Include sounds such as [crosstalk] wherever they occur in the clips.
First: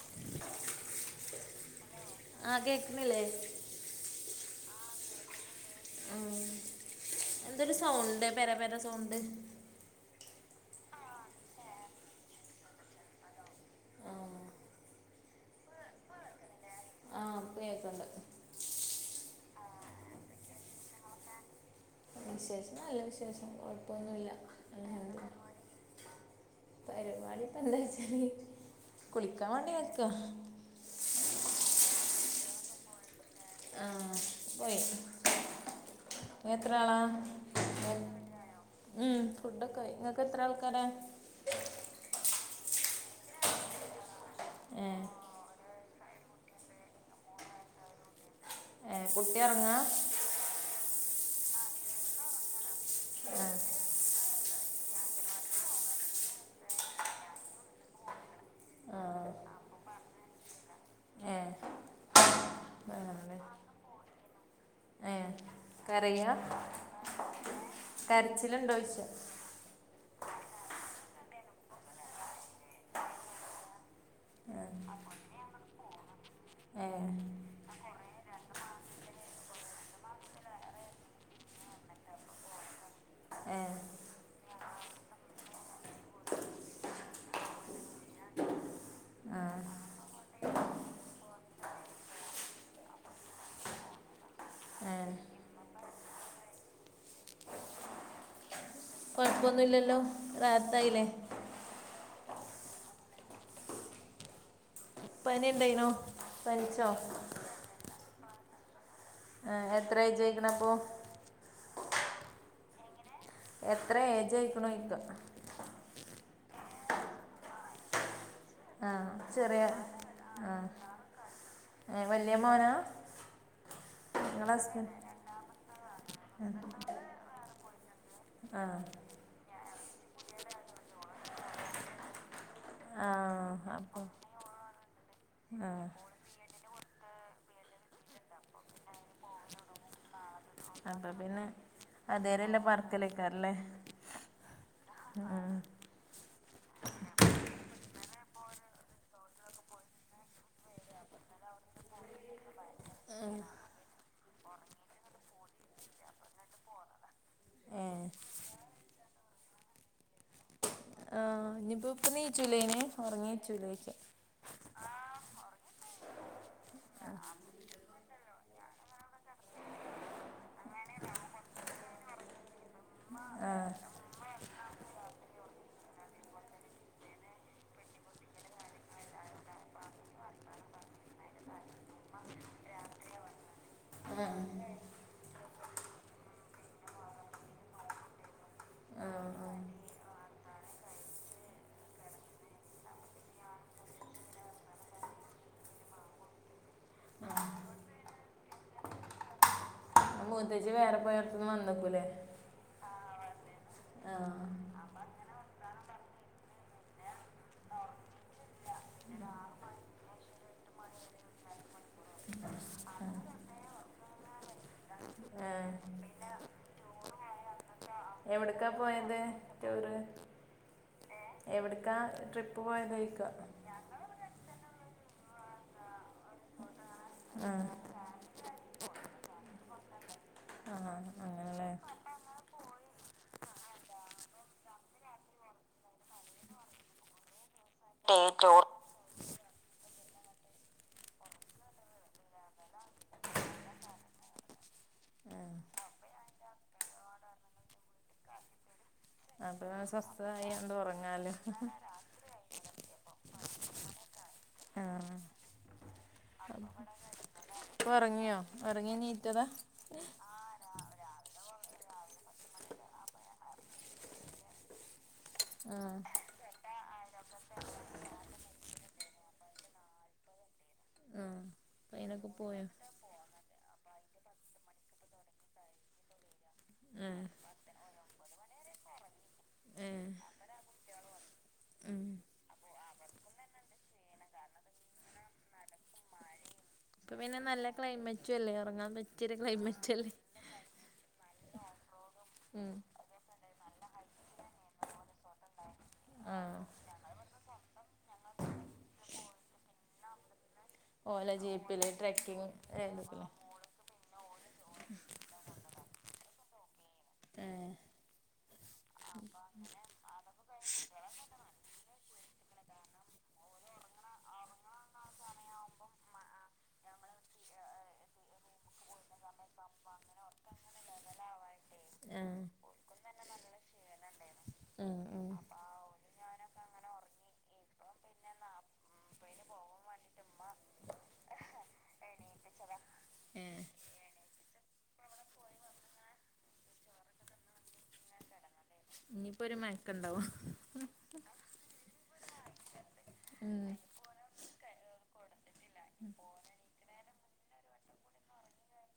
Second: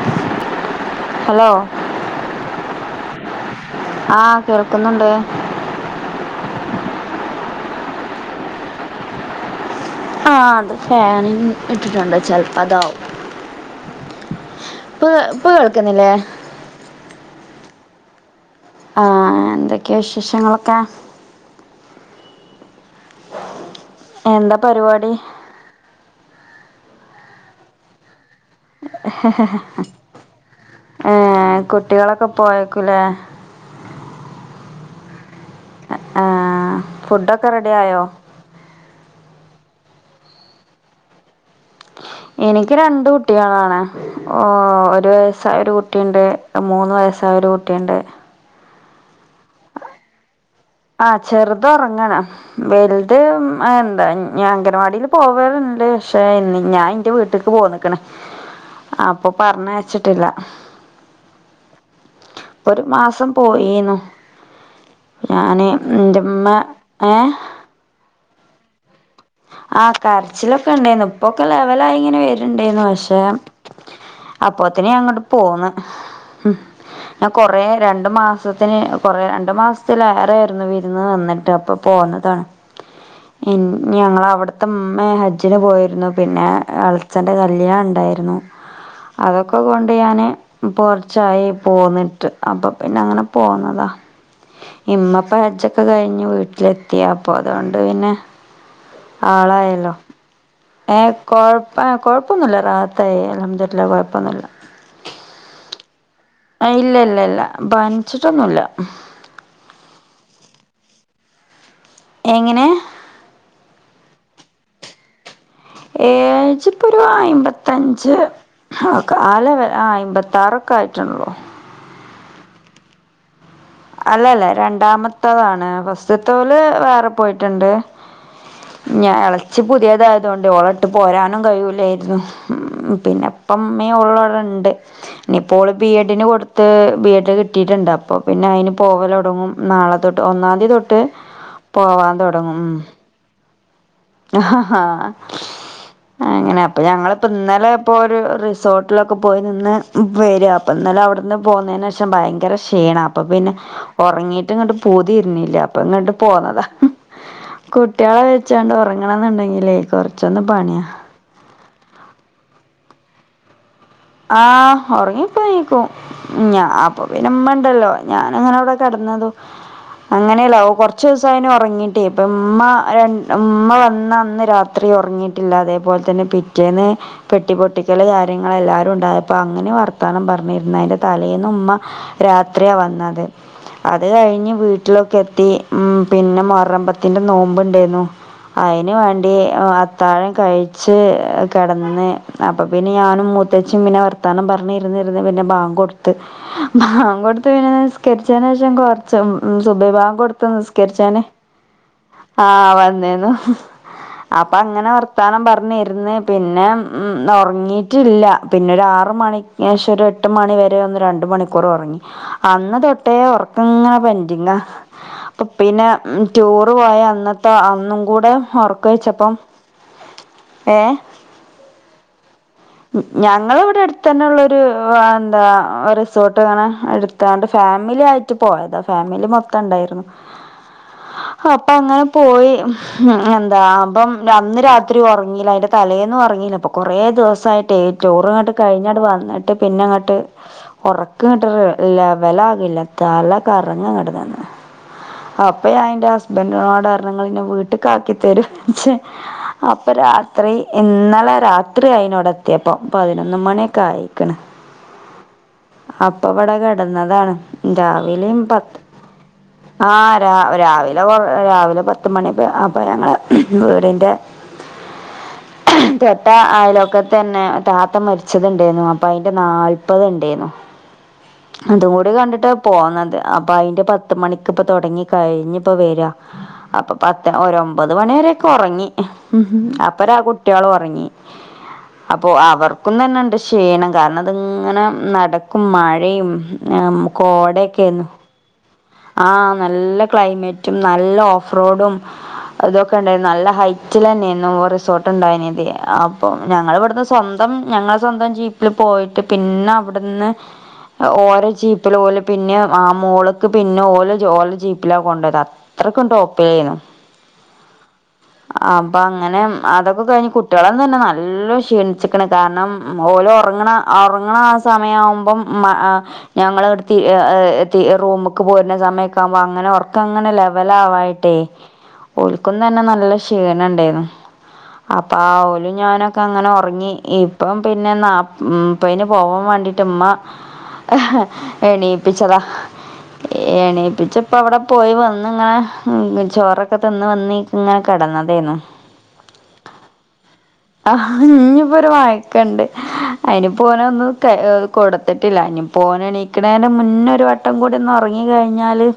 Hello hello ആഹ് കേക്ക്‌ണ്ല്ലേ ആഹ് കേൾക്കുന്നുണ്ട് ആഹ് എന്തൊര് സൗണ്ട് പെര പെര സൗണ്ട് ആഹ് അത് ഫാൻ ഇട്ടിട്ടുണ്ട് ചെൽപ്പതാവും ആ പ്പ് പ്പ കേൾക്ക്ന്നില്ലേ? ആഹ് ഇപ്പ കേക്ക്ണ്ട് ആഹ് എന്തൊക്കെ വിശേഷങ്ങളൊക്കാ വിശേഷം നല്ല വിശേഷം കൊഴ്പ്പൊന്നു ഇല്ലാ എന്താ അൽഹം പരിപാടി ന്താ പര്‌വാടി പരിവാടിപ്പെന്താച്ചാല് കുളിക്കാം വാണ്ടി നിക്കാ ഏഹ് കുട്ടികളൊക്കെ പോയെക്കും ലേ ആഹ് പോയി ങ്ങ ഏഹ് എത്രാളാ ഫുഡൊക്കെ റെഡി ആയോ [unintelligible] ‌ലായോ? ഉം ഫുഡ്ഡാെക്കായ് ഇങ്ങക്കെത്രാൾക്കാരാ? എനിക്ക് രണ്ട് കുട്ടികളാണ് ഓഹ് ഏ ഒരു വയസ് സ്സായാെര് കുട്ടീണ്ട് മൂന്ന് വയസ്സായാെര് കുട്ടീണ്ട് ഏഹ് കുട്ട്യൊർങ്ങാ ആഹ് ചെർത് ഒറ്ങ്ങാണ് വെൽത് ഉം ആ എന്താ ഞ അഗനവാടീല് പോവെല്ണ്ട് ഷേ ഇന്ന് ഞാ ഇന്റെ വീട്ട്ക്ക്‌ പോന്ന് ക്ക്ണ് ആ അപ്പാെ പർഞ്ഞയ്ച്ച്ട്ട്ല്ലാ ഏ ഒരു മാസം അങ്ങനെ പോയീന്ന് ഏ ഞാന് ഇന്റെമ്മ ഏഹ് കരച്ചില്ണ്ടോയ്ച്ചാ ആഹ് കര്ച്ചിലൊക്കെണ്ടേയ്ന്നു ഇപ്പൊക്കെ ലെവലായിങ്ങെനെ വെര്ണ്ടേയ്ന്നു പക്ഷേ ആ അപ്പോത്തിന് ഞാങ്ങെട്ട് പോന്ന് ഹും ഏ ഞാൻ കൊറേ രണ്ട് മാസത്തിന് കൊറേ രണ്ട് മാസ്ത്തിലേറേയ്ര്ന്നു വിരുന്ന് നിന്നിട്ട് അപ്പം പോന്നതാണ് ഏ ഇഞ്ഞ് ഞങ്ങളവ് ട്ത്തെമ്മെ ഹെജ്ജിന് പോയിര്ന്നു പിന്നെ എൾച്ചെന്റെ കല്യാണംണ്ടായ്ര്ന്നു ആ അതൊക്കെ കൊണ്ട് ഞാന് ഇപ്പൊ കൊർച്ചായി പോന്നിട്ട് അപ്പൊ പിന്നങ്ങനെ പോന്നതാ ഏ ഇമ്മപ്പം ഹജ്ജാെക്കെ കയ്ഞ്ഞ് വീട്ട്ലെത്തി അപ്പ അതോണ്ട് പിന്നെ കൊഴ്പ്പൊന്നുല്ലല്ലോ റാഹത്തായീലെ കൊഴ്പ്പ ആഹ് കൊഴ്പ്പൊന്നുല്ല റാഹത്തായി അൽഹംദുര്ല്ലാഹ് കൊഴപ്പൊന്നുല്ലാ പനിണ്ടേയ്നോ അഹ് ഇല്ല ല്ല ല്ല പൻച്ച്ട്ടൊന്നുല്ലാ ഏ എത്രയ്ജയ്ക്ക്‌ണപ്പോ എങ്ങനെ എത്ര ഏജ് ആയിക്കണോയ്ക്ക ഏജിപ്പൊരു അയ്മ്പത്തഞ്ച് ആ കാല വ ആ ആ അയ്മ്പത്താറൊക്കെയ്ട്ടൊള്ളൂ ഏ വല്ല്യ മോനാ അല്ലല്ല നിങ്ങളെ ഹസ്ബൻഡ് രണ്ടാമത്തതാണ് ഫസ്റ്റ്തോല് വേറെ പോയിട്ട്ണ്ട് ആഹ് ഞാ എളച്ചി പുത്യേതായതൊണ്ട് ഓളെട്ട് പോരാനും കയ്യൂലേര്ന്നു ഉം ആ പിന്നെ പ്പ മ്മീം അപ്പോൾ ഓളവ്ടെണ്ട് ആ ഇനിപ്പോള് ബി എഡിന് കൊട് ത്ത് ബി എഡ് കിട്ടീട്ട്ണ്ട് അപ്പ പിന്നയ്ന് പോവലൊടങ്ങും നാളെ തൊട്ട് ഒന്നാം തീയതി തൊട്ട് അപ്പ പിന്നെ പോവാൻ അതേരെല്ല പറക്കലേക്കാരലേ ആഹ് ഹഹാ ആ അങ്ങനെ അപ്പ ഞങ്ങള്പ്പോ ന്നലെ ഇപ്പോ രു റിസോർട്ടിലൊക്കെ പോയി നിന്ന് വര് പ്പ ഇന്നലെ ഔട്ന്ന് പോന്നേനേഷം ഭയങ്കര ക്ഷീണം അപ്പ പിന്നെ ഉറങ്ങിട്ട് ങ്ങട്ട് പൂതീർണില്ല അപ്പങ്ങട്ട് പോന്നതാ ഏ കുട്ട്യാളെ വെച്ചാണ്ട് ഉറങ്ങണന്ന്ണ്ടെങ്കിലേ കൊറച്ചൊന്ന് പണിയാ ഞ്പ്പ പ്പ നീച്ചൂലൈന് ഒറങ്ങീച്ചൂലെ ആഹ് ഒറങ്ങി പ്പോ നീക്കും ഞാപ്പ പിന്നെമ്മണ്ടല്ലോ ഞാനങ്ങനൗടെ കെടന്നതും അങ്ങനെയല്ല ഓ കൊർച്ചീസായിണ് ഒറങ്ങീട്ടേ ഇപ്പമ്മ രൻ മ്മ വന്ന അന്ന് രാത്രി ത്രി ഒറങ്ങീട്ടില്ല അതേപോൽതന്നെ പിറ്റേന്ന് പെട്ടി പൊട്ടിക്കൽ കാര്യങ്ങളായി ലുണ്ടായപ്പങ്ങനെ വർത്താനം പർഞ്ഞിര്ന്ന് അയ്ന്റെ തലേന്നുമ്മ രാത്രിയാ വന്നത് അത് ആ കഴിഞ്ഞ് വീട്ടിലൊക്കെത്തി ഉം പിന്നെ മൊഹറം പത്തിന്റെ നോമ്പ് ണ്ടേന്നു അയ്ന് ആ വേണ്ടി അത്താഴം കഴിച്ച് കെടന്ന് അപ്പൊ പിന്നെ ഞാനും ത്തച്ചിം പിന്നെ വർത്താനം പറഞ്ഞ് ഇര്ന്നിര്ന്ന് പിന്നെ ബാങ്കൊട്ത്ത് ബാങ്കൊട്ത്ത് പിന്നെ നിസ്കരിച്ചേനേഷം കൊ ച്ചം ആ സുബൈബാങ്കൊട്ത് മൂത്തേച്ചി വേറെ നിസ്കേര്ച്ചാന് പോയടത്തുനിന്ന് വന്നേക്കൂലേ ആഹ് വന്നീന്നു ആഹ് അപ്പങ്ങനെ ത്താനം പർഞ്ഞിര്ന്ന് പിന്നെ ഒർങ്ങീട്ടില്ല പിന്നൊരു ആറ് മണിക്കേശം ഒരു എട്ട് മണിവരെ ഒന്ന് രണ്ട് മണിക്കൂറൊറങ്ങി അന്ന് തൊട്ടേ ഒറക്കങ്ങനെ പെൻഡിങ്ങ അപ്പ ഏഹ് പിന്നെ ടൂർ പോയ അന്നത്തെ ന്നും കൂടെ എവിടക്കാ പോയത് ഓറക്കൊയിച്ചപ്പം ഏ എവിട്ക്കാ ട്രി ഞങ്ങള്വ്ടെ അട്ത്തെന്നെള്ളൊരു ഹ് എന്താ റിസോർട്ട് ങ്ങനെ ത്താണ്ട് ഫാമില്യായിട്ട് പോയതാ ഫാമിലി മൊത്തംണ്ടേർന്നു ആഹ് അങ്ങനെല്ലേ അപ്പങ്ങനെ പോയി എന്താ അപ്പം അന്ന് രാത്രി ഒറങ്ങീല അയ്ന്റെ തലേന്നും ഒറങ്ങീല്ല കൊറേ ദിവസായിട്ടെ ടൂർ ങ്ങട്ട് കഴിഞ്ഞാണ്ട് വന്നിട്ട് പിന്നെ ങ്ങട്ട് ഒറക്ക്ങ്ങട്ട് ലെവലാകില്ല തല കറങ്ങട്ട് ന്ന് ആഹ് അപ്പൊ ഞാൻന്റെ ഹസ്ബൻഡിനോടറഞ്ഞ് ഇങ്ങള്ന്നെ വീട്ട്ക്കാക്കിത്തരൊ അപ്പൊ രാത്രി സ്വസ്ഥതായാണ്ട് ഉറങ്ങാലോ ഇന്നലെ രാത്രി ആയിതിനോട മത്തിയപ്പം പതിനൊന്ന് മണിയൊക്കെ ആയിക്കണ് ആഹ് അപ്പൊ ഇവിടെ കെടന്നതാണ് ഇപ്പൊറങ്ങിയോ ഒറങ്ങിനീറ്റത ആഹ് രാ രാവിലെ രാവിലെ പത്തി മണി അപ്പൊ ഞങ്ങള് വീടിന്റെ ആഹ് ട്ട അയലൊക്കെതന്നെ താത്തം മരിച്ചത് ഉണ്ടായിരുന്നു അപ്പൊ അതിന്റെ നാല്പ്പത് ഉണ്ടെന്നു ആഹ് അതും അപ്പൊ കൂടി അയിനൊക്കെ കണ്ടിട്ട പോയോ പോന്നത് അപ്പൊ അയിന്റെ പത്ത് മണിക്ക് ഇപ്പ തുൊടങ്ങി കഴിഞ്ഞ ഇപ്പോ വര അപ്പൊ ആഹ് പത്ത് ഒരമ്പത് മണി വരൊക്കെ ഉറങ്ങി ഉം ഏഹ് അപ്പര ആ കുട്ടിയാള് ഉറങ്ങി ഉം അപ്പൊ അവർക്കുംന്ന തന്നെ ഇണ്ട് ക്ഷീണം കാരണം അത്ങ്ങനെ നടക്കും മഴയും ആഹ് കോടയൊക്കൊയാണ് ചല്ല ഇറങ്ങാൻ പ ആഹ് നല്ല ക്ലയിമറ്റും നല്ല ഓഫ്റോഡും ഉം അതൊക്കെ ക്കണ്ടേനി നല്ല ഹൈറ്റിൽ തന്നെയ റിസോർട്ട് ഉണ്ടായിന്യത് അപ്പൊ ആഹ് ഞങ്ങള് ഇവിടുന്ന് സ്വന്തം ഞങ്ങൾ സ്വന്തം ജീപ്പിൽ പോയിട്ട് പിന്നെ അവിടുന്ന് [inaudible] ഓരോ ജീപ്പില് ഓല് ട്രക്കിങ് പിന്നെ ആ ഏഹ് മോളക്ക് പിന്നെ ഓല് ഓലേ ജീപ്പിലാ കൊണ്ടരാ എത്രക്കുട്ടൊപ്പേന്നു ആഹ് അപ്പൊ അങ്ങനെ അതൊക്കെ കഴിഞ്ഞ് കുട്ടികളന്ന തന്നെ നല്ല ക്ഷീണിച്ചിക്കണ് കാരണം ഓലും ഉറങ്ങണ ഉറങ്ങണ ആ സമയവുമ്പം മ ആഹ് ഞങ്ങളവിടു [unintelligible] ഈ റൂമ് പോരുന്ന സമയക്ക ആകുമ്പോ അങ്ങനെ ഒർക്കങ്ങനെ ലെവലവായിട്ടേ ആഹ് ഒല്ക്കുന്നന്നെ നല്ല ക്ഷീണം ഉണ്ടായിരുന്നു ഉം അപ്പൊ ഉം ഓലും ഞാനൊക്കെ അങ്ങനെ ഉറങ്ങി ഇപ്പം പിന്നെ നാ ഇപ്പ ഇന് പോവാൻ വേണ്ടിട്ടമ്മ എണീപ്പിച്ചതാ ഏഹ് എണീപ്പിച്ച ഇപ്പൾ അവിടെ പോയി വന്ന ഇങ്ങനെ ചോറൊക്കെ തിന്ന് വന്ന് ഇങ്ങനെ കെടന്നതേനു ഇനിയിപ്പോ ഒരു മയക്കുണ്ടാവോ ആഹ് ഇഞ് ഇപ്പോരു മയക്കണ്ട് അയിന് ഉം പോന ഒന്ന് ക്ക് കൊടുത്തിട്ടില്ല ഇനിപ്പൊൻ എണീക്കണേൻ്റെ മുന്നൊരു വട്ടം കൂടി ഒന്നൊറങ്ങി കഴിഞ്ഞാല്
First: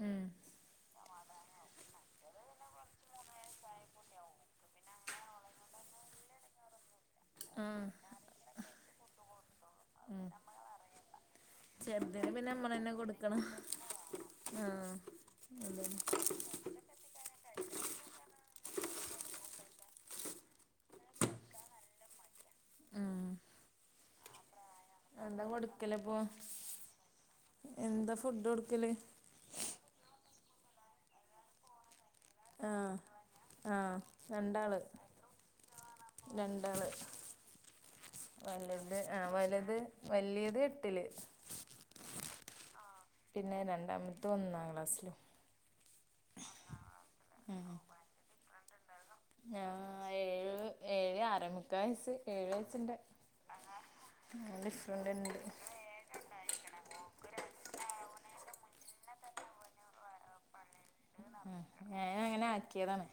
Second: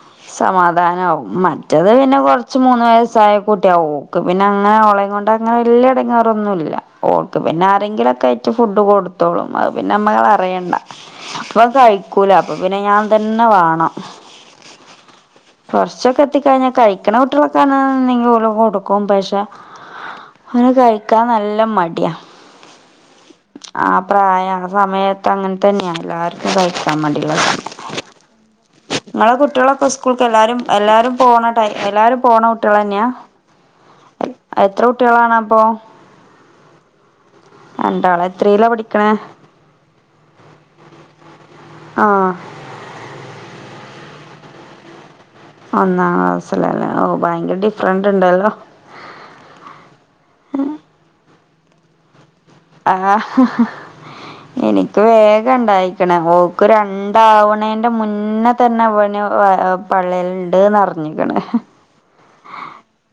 ഉം സമാധാനാവും മറ്റത് പിന്നെ കുറച്ച് മൂന്ന് വയസ്സായ കുട്ടിയാും ഓക്ക് പിന്നെ അങ്ങനെ ഓളേം കൊണ്ട് അങ്ങനെ എല്ല ഇടങ്ങാറൊന്നുല്ല ഓക്ക് പിന്നെ ആഹ് ആരെങ്കിലുംക്കെ ആയിട്ട് ഫുഡ് കൊടുത്തോളും അത് പിന്നെ നമ്മളറിയണ്ട അപ്പൊ കഴിക്കൂല ചെറുതിന് അപ്പൊ പിന്നെ നമ്മളന്നെ ഞാൻ കൊടുക്കണം തന്നെ വാണം ആഹ് അതന്നെ കുറച്ചൊക്കെ എത്തിക്കഴിഞ്ഞ കഴിക്കണ കുട്ടികളൊക്കെ എന്തെങ്കലൊക്കെ കൊടുക്കും പഷേ ഒനെ കഴിക്കാൻ നല്ല മടിയാ ഉം ആ പ്രായ സമയത്ത് എന്താ അങ്ങനെ തന്നെയാ കൊടുക്കലപ്പൊ എല്ലാവർക്കും കയ്ക്കാൻ മടി എന്താ ഫുഡ് എടുക്കല് ഇങ്ങളെ കുട്ടികളൊക്കെ സ്കൂൾക്ക് എല്ലാരും എല്ലാരും പോണ എല്ലാരും പോണ ആഹ് കുട്ടിയാളെന്ന്യ ആഹ് രണ്ടാള് അപ്പോ രണ്ടാള് രണ്ടാള് എത്രയിലാ വല്ത് പഠിക്കണേ ആഹ് വല്ത് വല്യേത് എട്ടില് ആഹ് പിന്നെ രണ്ടാമത്തെ ഒന്നാം ക്ലാസ്സിലും ഒന്നാം ക്ലാസ്സില് ല്ലേ ഓ ഭയങ്കര ഡിഫറന്റ് ഉണ്ടല്ലോ ഞാ ഏഴ് ഏഴ് ആറമുക്കാ വയസ് ഏഴു. ആഹ് എനിക്ക് ഡിഫറന്റ് ഉണ്ട് വേഗം ണ്ടായി. ഓക്ക് രണ്ടാവണേന്റെ മുന്നേ തന്നെ അവെന് പള്ളേലുണ്ട് നർ ഞ്ഞിക്കണ് ഞാനങ്ങനെ ആക്കിയതാണ്.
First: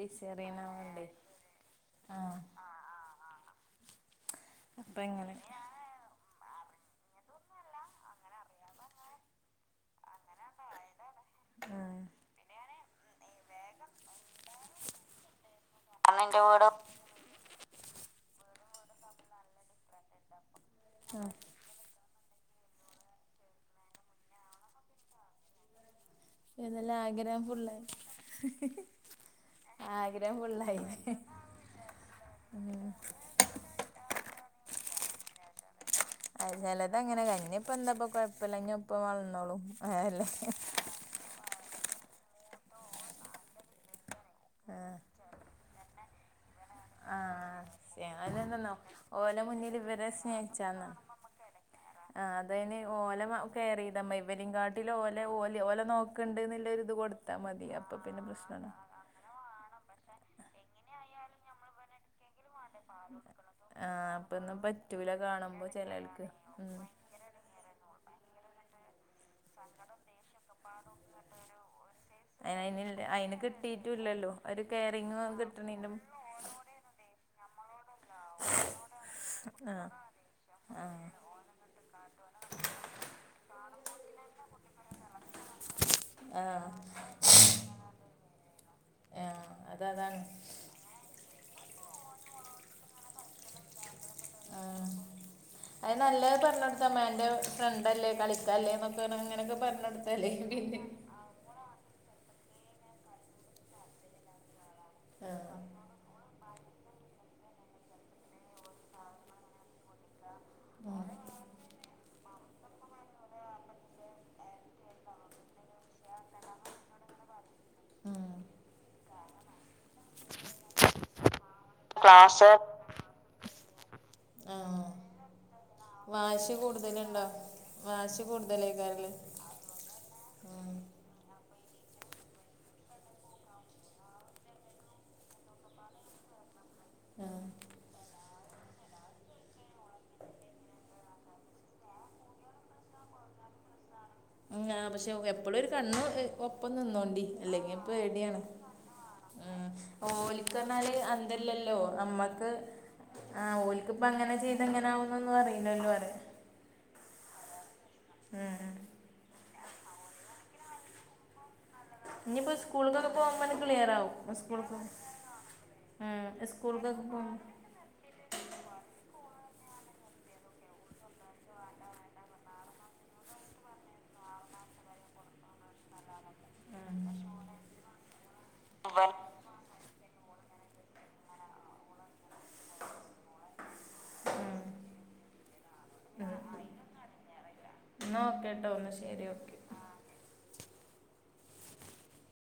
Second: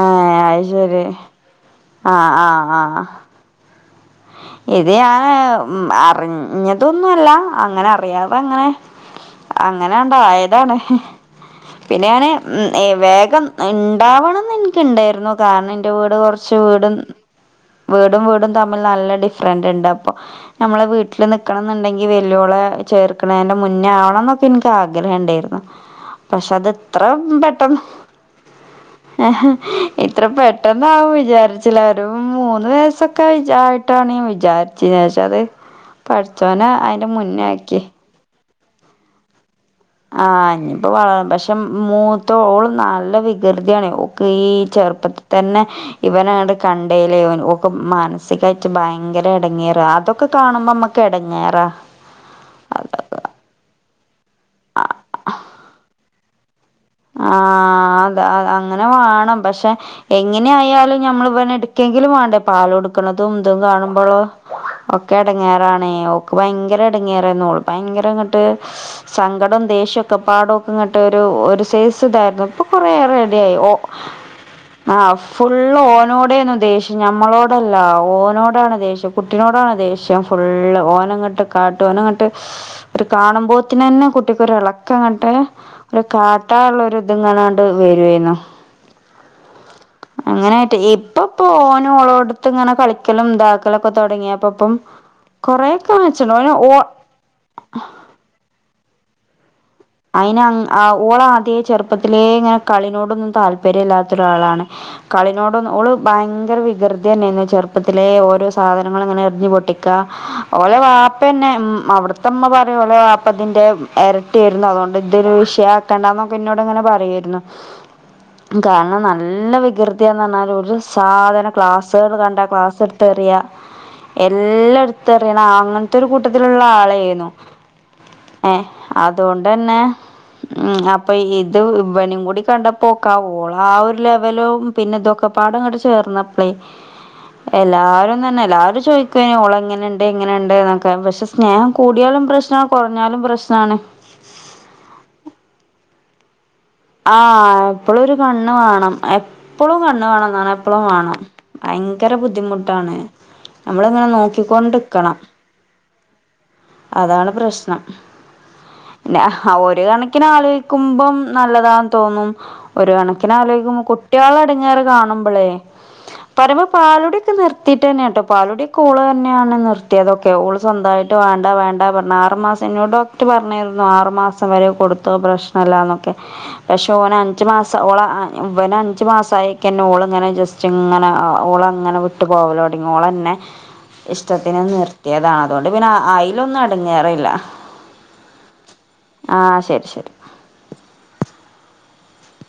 ആ ഹ് അയ്ശെരി. ആവണ്ടേ ആഹ് ആഹ് ആഹ്. അപ്പൊ ഇങ്ങനെ ഇതേയാം അറിഞ്ഞ് ഞ്ഞതൊന്നും അല്ല. അങ്ങനെ അറിയാതെ അങ്ങനെ അങ്ങനെ ഉണ്ടായതാണ്. ഉം പിന്നെ ഞാന് വേഗം ഉണ്ടാവെണംന്ന് എനക്കുണ്ടാരുന്നു. കാരണം ന്റെ വീട് കൊറെച്ച് വീടും. വീടും വീടും തമ്മിൽ നല്ല ഡിഫെറൊണ്ട് അപ്പോ നമ്മെളെ വീട്ടില് നിക്കണോന്നുണ്ടെങ്കിൽ വെല്ലുവളേ ചേർക്കണേൻ്റെ മുന്നേ ആവണം എന്നൊക്കെ എനിക്ക് ആഗ്രഹം ഉണ്ടാരുന്നു. പക്ഷെ അത് ഏതായാലും ഇത്രേം ആഗ്രഹം പെട്ടെന്ന്. ഫുള്ളായി ഹേ ഇത്ര ആഗ്രഹം ഫുള്ളായി പെട്ടന്നാവും വിചാരിച്ചില്ല. ഒരു മൂന്ന് വയസ്സെക്കെ. കഴിഞ്ഞാട്ടാണീ ഞാ വിചാരിച്ചേന് പക്ഷെ അത്‌ കഴിഞ്ഞാലത് അങ്ങനെ. ഇനിപ്പ എന്താപ്പ കൊഴപ്പമില്ലാഞ്ഞപ്പോ വന്നോളും. ആഹ്‌ ഇഞ് ഇപ്പൊ വള. പക്ഷെ, മൂത്തോള് നല്ല വികൃതിയാണേ. ഒക്കെ ഈ ആഹ് ചെറുപ്പത്തി തന്നെ. ഇവെനാട് കണ്ടേലേ ഓക്ക് ആഹ് മാനസികായിട്ട് അതെന്തെന്നോ ഭയങ്കര ഓലെ മുന്നിൽ ഇടങ്ങേറാ. ഇവരെ അതൊക്കെ കാണുമ്പോ സ്നേഹിച്ചാന്നാ നമ്മെക്ക്. ക്കെ എടങ്ങേറാ ആഹ് അതേന് ഓല മെ കേറിതാ. മേ ഇവെനും കാട്ടി ഓല ഓല നോക്കുണ്ടൊള്ളോരിത്. ആഹ് അതാ അ അങ്ങെനെ വേണം. പക്ഷെ എങ്ങനെയായാലും നമ്മെള് ഇവനെടുക്കെങ്കിലും വേണ്ടേ പാല് കൊടുക്കുന്നതും ഇതും ആഹ് കാണുമ്പോളോ അപ്പൊന്നും പറ്റൂല ഒക്കെ കാണുമ്പോ ഇടങ്ങേറാണേ. ചെലോൽക്ക് ഓക്ക് ഉം ഭയങ്കരടേ ങ്ങേറ് നിന്നു ഓൾ ഭയങ്കരങ്ങോട്ട് സങ്കടം ദേഷ്യൊക്കൊപാടക്കെ ഇങ്ങോട്ട് ഒരു. ഒരു ചേസിതാരുന്നു. ഇപ്പൊ അയിന് കൊറെയേറെ അയിന് റെഡിയായി. ഓ കിട്ടിട്ടുല്ലല്ലോ ഒരു ആ കെയറിങ്ങ് ഫുൾ കിട്ടണില്ല ഓനോട്. ടേന് ദേഷ്യം. ഞമ്മെളോടല്ല. ഓനോടാണ് ദേഷ്യം. കുട്ടിനോടാണ് ആഹ് ദേഷ്യം ഫുള്ള്. ആഹ് ഓനങ്ങോട്ട്. കാട്ടുവെനങ്ങോട്ട് ഒരു കാണുമ്പോ തന്നെ കുട്ടിക്കൊര് ഇളക്കോങ്ങട്ട്. ആഹ് കിട്ടാനൊള്ളൊരിത് ഇങ്ങനാ ണ്ടു വെരുവാരുന്നോ. ആഹ് അതതാണ് അങ്ങനെയായിട്ട് ഇപ്പൊ ഓനും ഓളോടുത്ത് ഇങ്ങനെ കളിക്കലും ഇതാക്കലൊക്കെ തൊടങ്ങിയപ്പം. ആഹ് അത് നല്ലായട്ട് ഓന് ഓ ഒള്ളൊടെത്ത് ഉമ്മാന്റോ. ഫ്രണ്ടല്ലേ കളിക്കാല്ലേ എന്നൊക്കെയാണ അങ്ങനെയൊക്കെ പറഞ്ഞു കൊടുത്ത്. അയിന് അങ്ങ് ഓള് ആദ്യേ ചെറുപ്പത്തിലേ ഇങ്ങനെ കളിനോടൊന്നും താല്പര്യം ഇല്ലാത്തൊരാളാണ്. ആഹ് കളിനോടൊന്നും ഓൾ ഭയങ്കര വികൃതിന്നേനു ചെറുപ്പത്തിലെ ഓരോ സാധനങ്ങളിങ്ങനെ എറിഞ്ഞു പൊട്ടിക്കാ. ഓളെ വാപ്പന്നെ. ഉം അവിടത്തമ്മ പറയും. ഓളെ വാപ്പതിന്റെ ഇരട്ടി അതുകൊണ്ട് ഇതൊരു വിഷയാക്കേണ്ടന്നൊക്കെ എന്നോട് ഇങ്ങനെ പറയുവാരുന്നു. ഉം കാരണം നല്ല വികൃതിയാന്ന്. ഒരു സാധനം ക്ലാസുകള് കണ്ടാ ക്ലാസ് എടുത്ത് എറിയാ. എല്ലാം ആഹ് എടുത്തെറിയണ ആ അങ്ങനത്തൊരു വാശി കൂട്ടത്തിലുള്ള കൂടുതലുണ്ടോ ആളായിരുന്നു. വാശി കൂടുതലേക്കാരം അതോണ്ടന്നെ ഉം അപ്പ ഇത് ഇവെനും കൂടി കണ്ടപ്പോക്കാ ഓളാ ആ ഒരു ലെവെലും. പിന്നെ ദൊക്കപ്പാടങ്ങട്ട് ചേർന്നപ്പ്ളേ. ആഹ് എല്ലാരും തന്നെ എല്ലാരും ചോയിക്ക്വേനി. ഓളെങ്ങനെണ്ട് എങ്ങനെണ്ട് ന്നൊക്കെ. പക്ഷെ, സ്നേഹം കൂടിയാലും പ്രശ്നാ. കൊറെഞ്ഞാലും പ്രശ്നാണ്. ങ്ഹാ പക്ഷെ എപ്പ്ളൊരു കണ്ണ് ഏഹ് ഒ പ്പം നിന്നോണ്ടി. ആഹ് അല്ലെങ്കി എപ്പളും ഒരു പേടിയാണ്. കണ്ണ് വേണം ഉം എപ്പളും കണ്ണ് വേണം എന്നാണ് എപ്പളും ഓല്ക്കർഞ്ഞാല് അ വേണം ന്തല്ലല്ലോ ഭയങ്കര അമ്മക്ക് ബുദ്ധിമുട്ടാണ് ആഹ് ഓല്ക്കിപ്പ നമ്മളിങ്ങനെ അങ്ങനെ ചെയ്താ നോക്കിക്കൊണ്ടിക്കണം ഇങ്ങനാവുംന്നൊന്നും അറീല്ലല്ലോ പറയാ. അതാണ് പ്രശ്നം. ഞാ ഒരു കണക്കിന് ആലോയ്ക്കുമ്പം നല്ലതാ തോന്നും. ഇനിയിപ്പോ ഒരു സ്കൂളിലൊക്കെ പോകുമ്പോൾ കണക്കിനാലോയ്ക്കുമ്പ ക്ലിയർ ആവും കുട്ട്യോളെ സ്കൂൾക്ക് എടങ്ങേറ് കാണുമ്പളേ. പറയ്മ്പോ സ്കൂളിലൊക്കെ പാലുടി ഒക്കെ നിർ പോകുമ്പോൾ ത്തീട്ടെന്നേട്ടൊ പാലൂടിയൊക്കെ ഓള് തന്നെയാണ് നിർത്തിയതൊക്കെ ഓള് സ്വന്തായിട്ട് വേണ്ട വേണ്ട പർഞ്ഞ് ആറ് മാസ സന്നോട് ഡോക്ടർ പറഞ്ഞിരുന്നു ആറ് മാസം വരെ കൊടുത്തോ പ്രശ്നെല്ലാന്നൊക്കെ. പക്ഷെ ഓന് അഞ്ചു മാസാ ഓള ഇവന് അഞ്ച് മാസായി തന്നെ ഓളിങ്ങനെ ജസ്റ്റ് ഇങ്ങനെ ഓളങ്ങനെ വിട്ടു പോവലൊടങ്ങി ഓളെന്നെ ഇഷ്ടത്തിന് നിർത്തിയതാ അതോണ്ട് പിന്നെ അയിലൊന്നും എടങ്ങേറില്ല. ഇന്നാ ഓക്കേട്ടൊ ഇന്നാ ശരി ഓക്കെ. ശരി ശരി